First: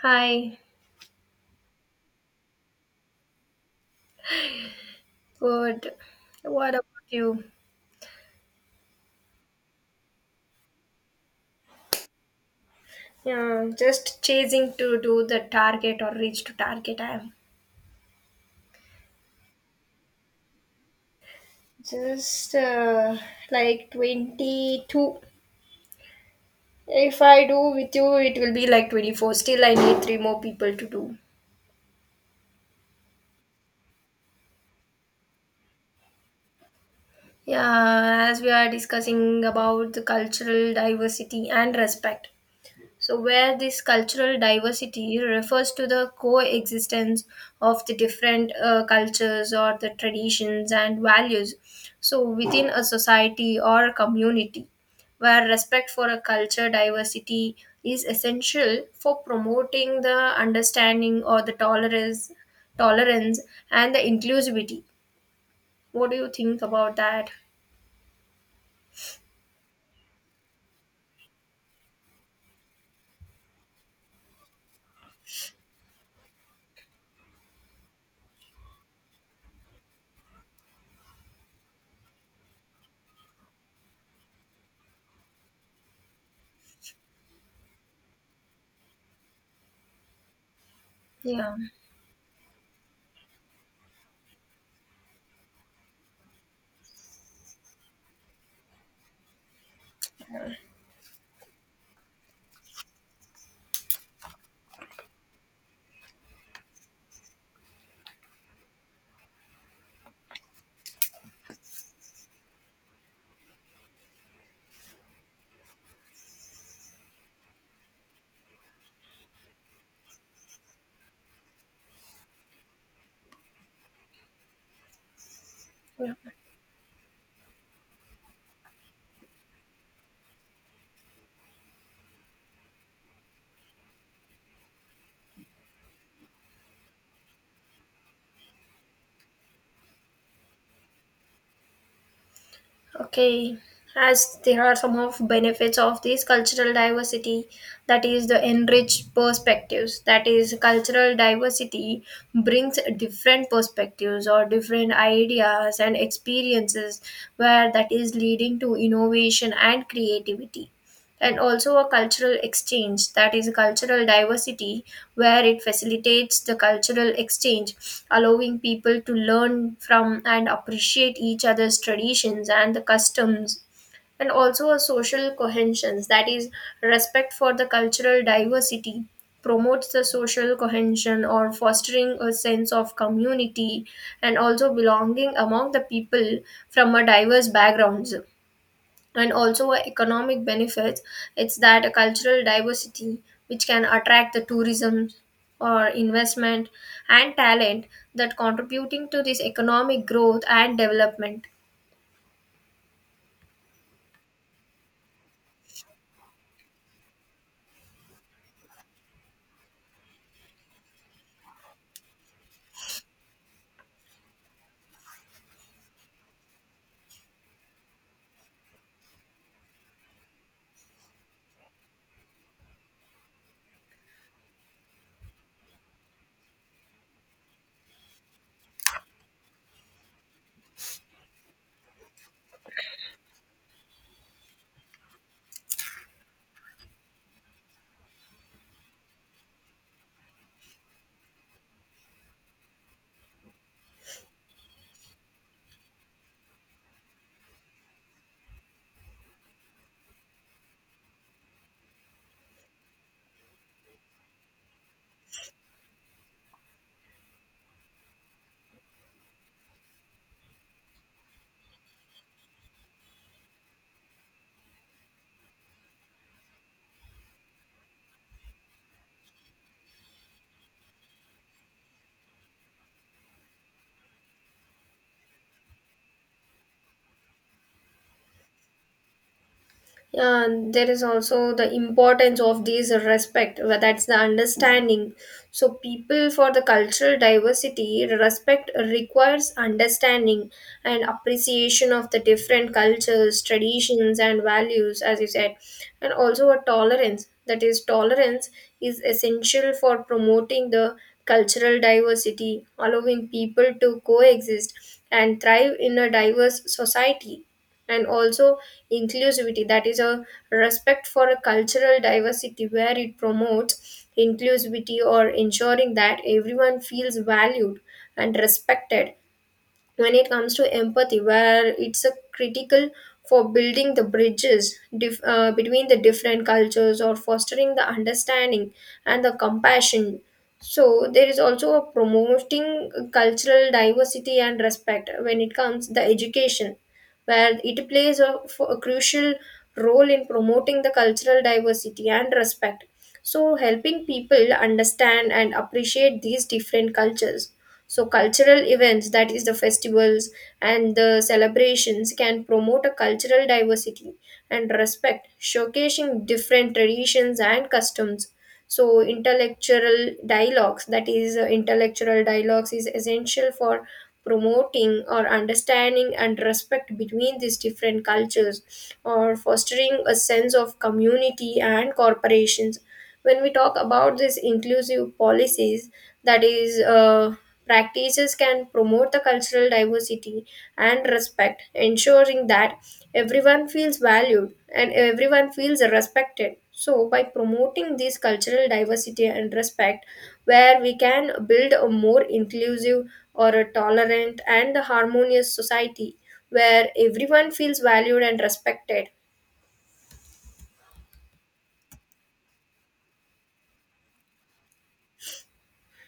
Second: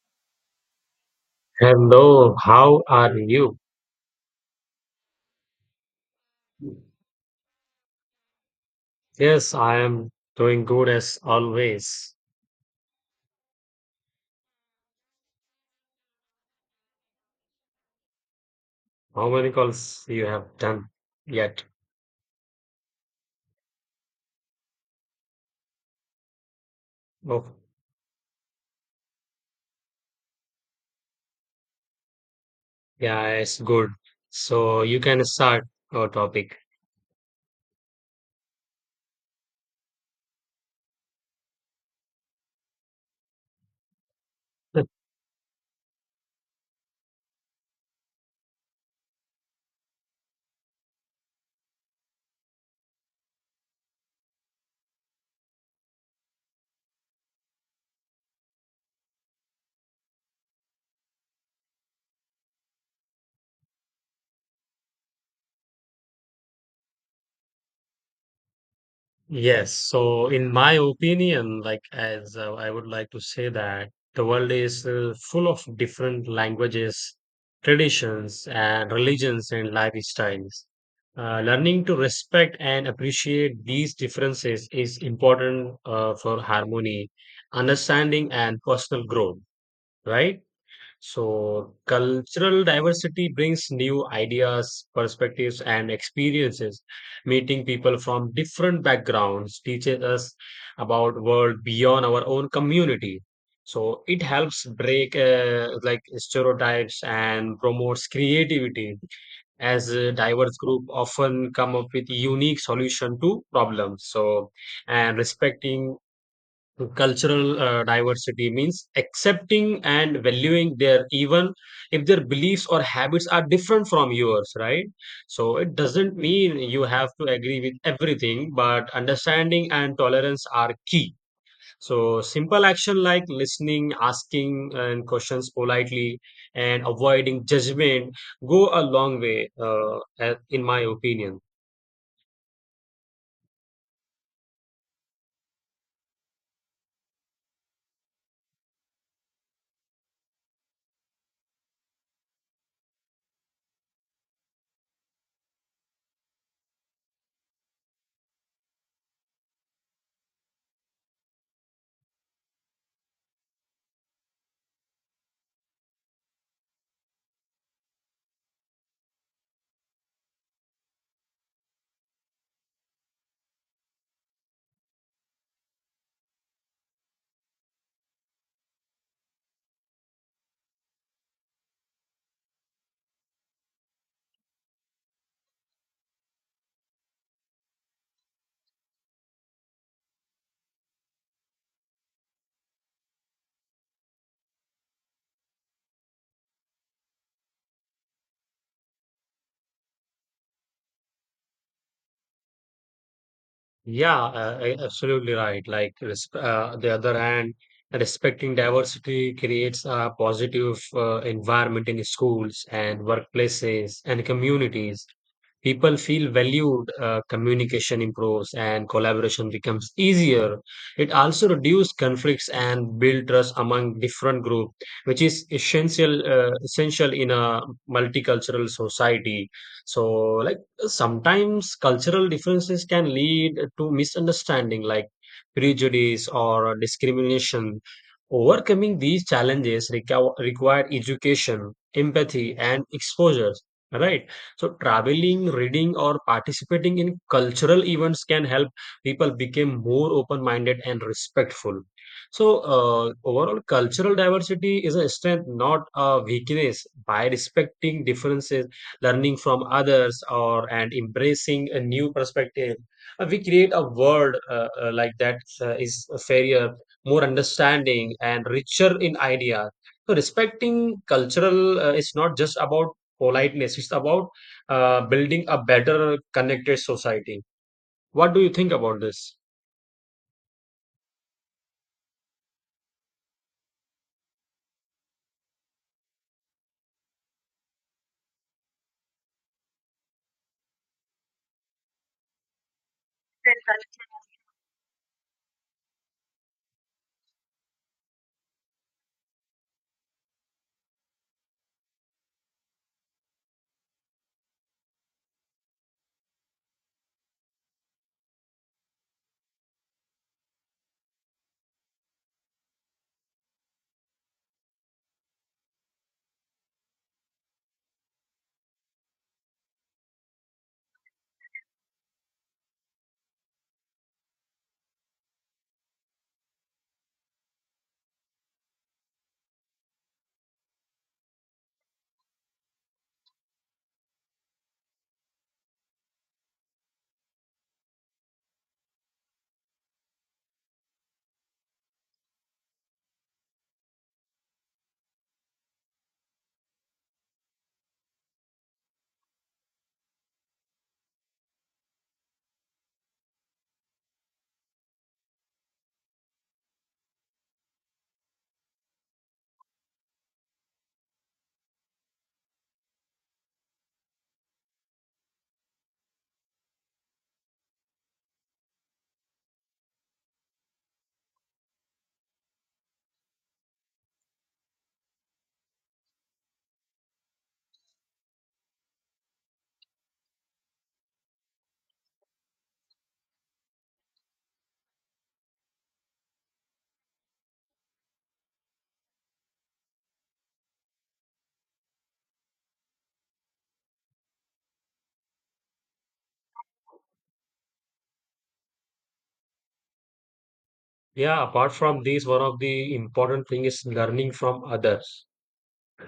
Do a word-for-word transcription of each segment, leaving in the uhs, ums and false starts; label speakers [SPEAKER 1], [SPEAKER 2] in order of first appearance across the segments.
[SPEAKER 1] Hi,
[SPEAKER 2] Hello, how are you?
[SPEAKER 1] good. What about you?
[SPEAKER 2] Yes, I am doing good as always.
[SPEAKER 1] Yeah, just chasing to do the target or reach to target. I am
[SPEAKER 2] How many calls you have done yet?
[SPEAKER 1] just uh, Like twenty-two. If I
[SPEAKER 2] Oh,
[SPEAKER 1] do with you, it will be like twenty-four. Still, I need three more people to do.
[SPEAKER 2] yeah, it's good. So you can start your topic.
[SPEAKER 1] Yeah, as we are discussing about the cultural diversity and respect. So, where this cultural diversity refers to the coexistence of the different uh, cultures or the traditions and values, so within a society or a community, where respect for a culture diversity is essential for promoting the understanding or the tolerance tolerance and the inclusivity. What do you think about that?
[SPEAKER 2] Yes. So, in my opinion, like as uh, I would like to say that the world is uh, full of different languages, traditions, and religions and lifestyles. Uh, learning to respect and appreciate these differences is important uh, for harmony, understanding, and personal growth, right?
[SPEAKER 1] Yeah.
[SPEAKER 2] So, cultural diversity brings new ideas, perspectives, and experiences. Meeting people from different backgrounds teaches us about world beyond our own community. So, it helps break uh, like stereotypes and promotes creativity as a diverse group often come up with unique solution to problems. So, and respecting cultural uh, diversity means accepting and valuing their even if their beliefs or habits are different from yours, right? So it
[SPEAKER 1] Yeah.
[SPEAKER 2] doesn't mean you have to agree with everything, but understanding and tolerance are key. So simple action like listening, asking and questions politely and avoiding judgment go a long way, uh, a- in my opinion.
[SPEAKER 1] Okay, as there are some of benefits of this cultural diversity, that is the enriched perspectives. That is cultural diversity brings different perspectives or different ideas and experiences where that is leading to innovation and creativity, and also a cultural exchange. That is cultural diversity where it facilitates the cultural exchange, allowing people to learn from and appreciate each other's traditions and the customs, and also a social cohesion. That is, respect for the cultural diversity promotes the social cohesion or fostering a sense of community and also belonging among the people from a diverse backgrounds, and also uh, economic benefits. It's that a cultural diversity which can attract the tourism or investment and talent, that contributing to this economic growth and development.
[SPEAKER 2] Yeah, uh, uh, absolutely right. Like resp uh, the other hand, respecting diversity creates a positive uh, environment in schools and workplaces and communities. People feel valued, uh, communication improves, and collaboration becomes easier. It also reduces conflicts and build trust among different groups, which is essential uh, essential in a multicultural society. So, like sometimes cultural differences can lead to misunderstanding like prejudice or discrimination. Overcoming these challenges require, require education, empathy, and exposure. Right. So, traveling, reading, or participating in cultural events can help people become more open minded and respectful. So, uh, overall, cultural diversity is a strength, not a weakness. By respecting differences, learning from others or and embracing a new perspective, Uh, we create a world uh, uh, like that uh, is fairer, more understanding and richer in ideas. So respecting cultural uh, is not just about politeness, it's about uh, building a better connected society. What do you think about this?
[SPEAKER 1] Yeah, and there is also the importance of these respect, where that's the understanding. So, people for the cultural diversity, respect requires understanding and appreciation of the different cultures, traditions, and values, as you said, and also a tolerance. That is, tolerance is essential for promoting the cultural diversity, allowing people to coexist and thrive in a diverse society, and also inclusivity. That is a respect for a cultural diversity where it promotes inclusivity or ensuring that everyone feels valued and respected. When it comes to empathy, where it's a critical for building the bridges dif- uh, between the different cultures or fostering the understanding and the compassion. So there is also a promoting cultural diversity and respect. When it comes the education, where it plays a, f- a crucial role in promoting the cultural diversity and respect, so helping people understand and appreciate these different cultures. So, cultural events, that is the festivals and the celebrations, can promote a cultural diversity and respect, showcasing different traditions and customs. So, intellectual dialogues, that is, uh, intellectual dialogues, is essential for promoting or understanding and respect between these different cultures or fostering a sense of community and corporations. When we talk about these inclusive policies, that is uh, practices can promote the cultural diversity and respect, ensuring that everyone feels valued and everyone feels respected. So, by promoting this cultural diversity and respect, where we can build a more inclusive or a tolerant and harmonious society where everyone feels valued and respected.
[SPEAKER 2] Yeah, apart from this, one of the important thing is learning from others.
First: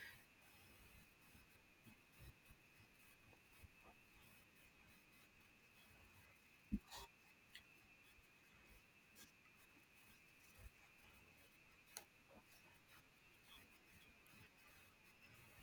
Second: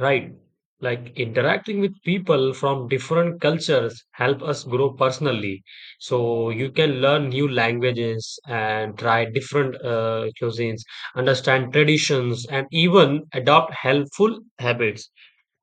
[SPEAKER 2] Right. Like interacting with people from different cultures help us grow personally. So you can learn new languages and try different uh, cuisines, understand traditions, and even adopt helpful habits.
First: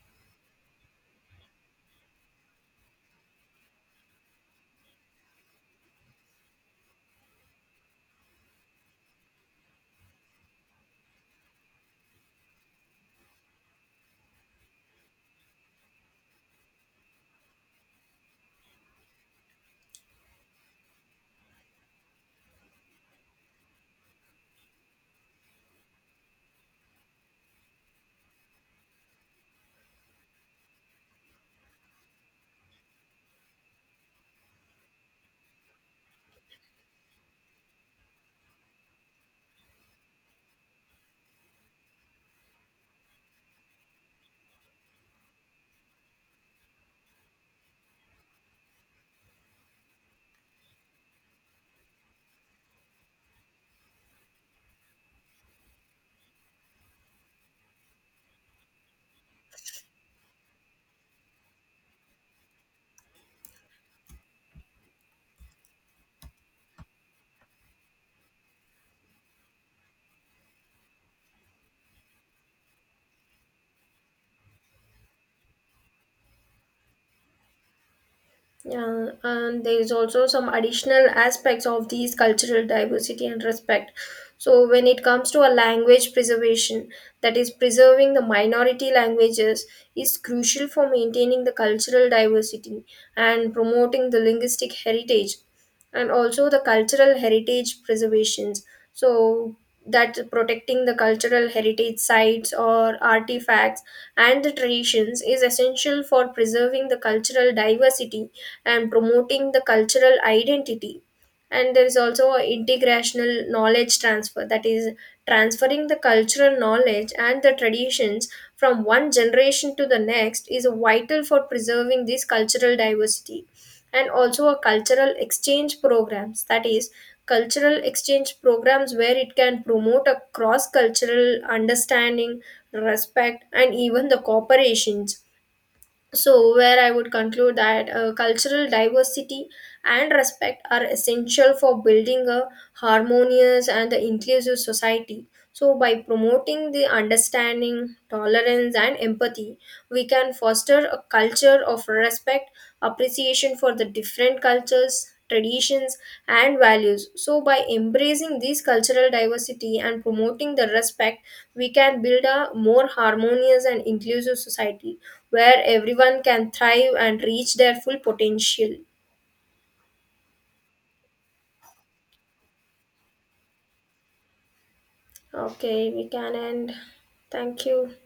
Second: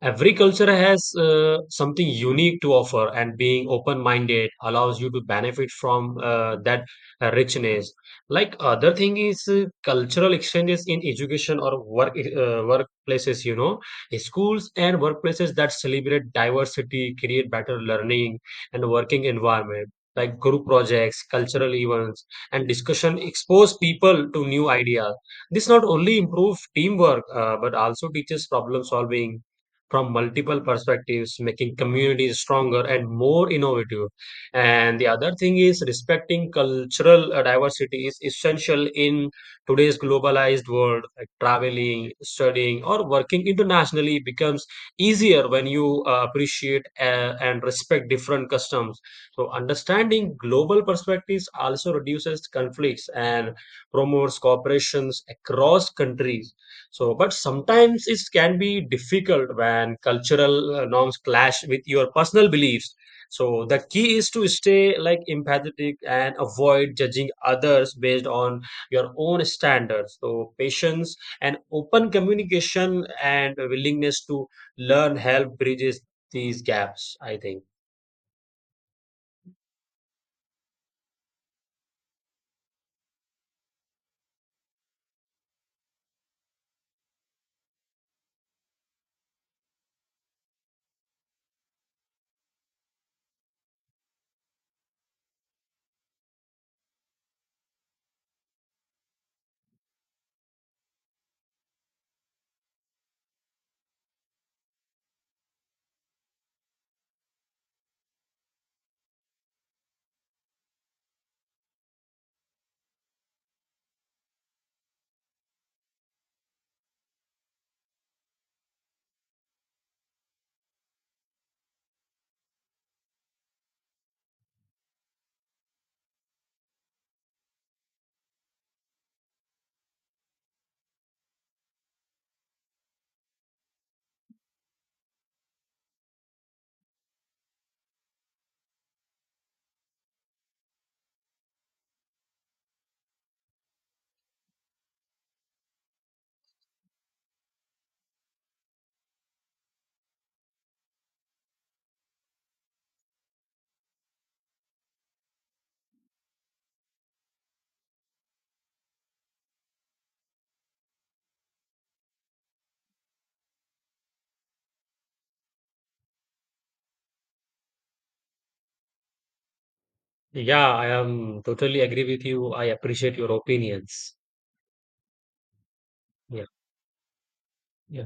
[SPEAKER 2] Every culture has uh, something unique to offer, and being open minded allows you to benefit from uh, that uh, richness. Like other thing is uh, cultural exchanges in education or work uh, workplaces. You know, schools and workplaces that celebrate diversity create better learning and working environment. Like group projects, cultural events, and discussion expose people to new ideas. This not only improves teamwork, uh, but also teaches problem solving from multiple perspectives, making communities stronger and more innovative. And the other thing is respecting cultural uh, diversity is essential in today's globalized world. Like traveling, studying, or working internationally becomes easier when you uh, appreciate uh, and respect different customs. So, understanding global perspectives also reduces conflicts and promotes cooperations across countries. So, but sometimes it can be difficult when cultural uh, norms clash with your personal beliefs. So, the key is to stay like empathetic and avoid judging others based on your own standards. So, patience and open communication and willingness to learn help bridges these gaps, I think.
[SPEAKER 1] Yeah, and there is also some additional aspects of these cultural diversity and respect. So, when it comes to a language preservation, that is, preserving the minority languages is crucial for maintaining the cultural diversity and promoting the linguistic heritage, and also the cultural heritage preservations. So, that protecting the cultural heritage sites or artifacts and the traditions is essential for preserving the cultural diversity and promoting the cultural identity, and there is also a integrational knowledge transfer. That is, transferring the cultural knowledge and the traditions from one generation to the next is vital for preserving this cultural diversity, and also a cultural exchange programs. That is, cultural exchange programs where it can promote a cross cultural understanding, respect, and even the cooperations. So, where I would conclude that uh, cultural diversity and respect are essential for building a harmonious and inclusive society. So, by promoting the understanding, tolerance, and empathy, we can foster a culture of respect, appreciation for the different cultures, traditions, and values. So, by embracing this cultural diversity and promoting the respect, we can build a more harmonious and inclusive society where everyone can thrive and reach their full potential.
[SPEAKER 2] Yeah, I am totally agree with you. I appreciate your opinions.
[SPEAKER 1] Okay, we can
[SPEAKER 2] Yeah,
[SPEAKER 1] end. Thank you.
[SPEAKER 2] yeah.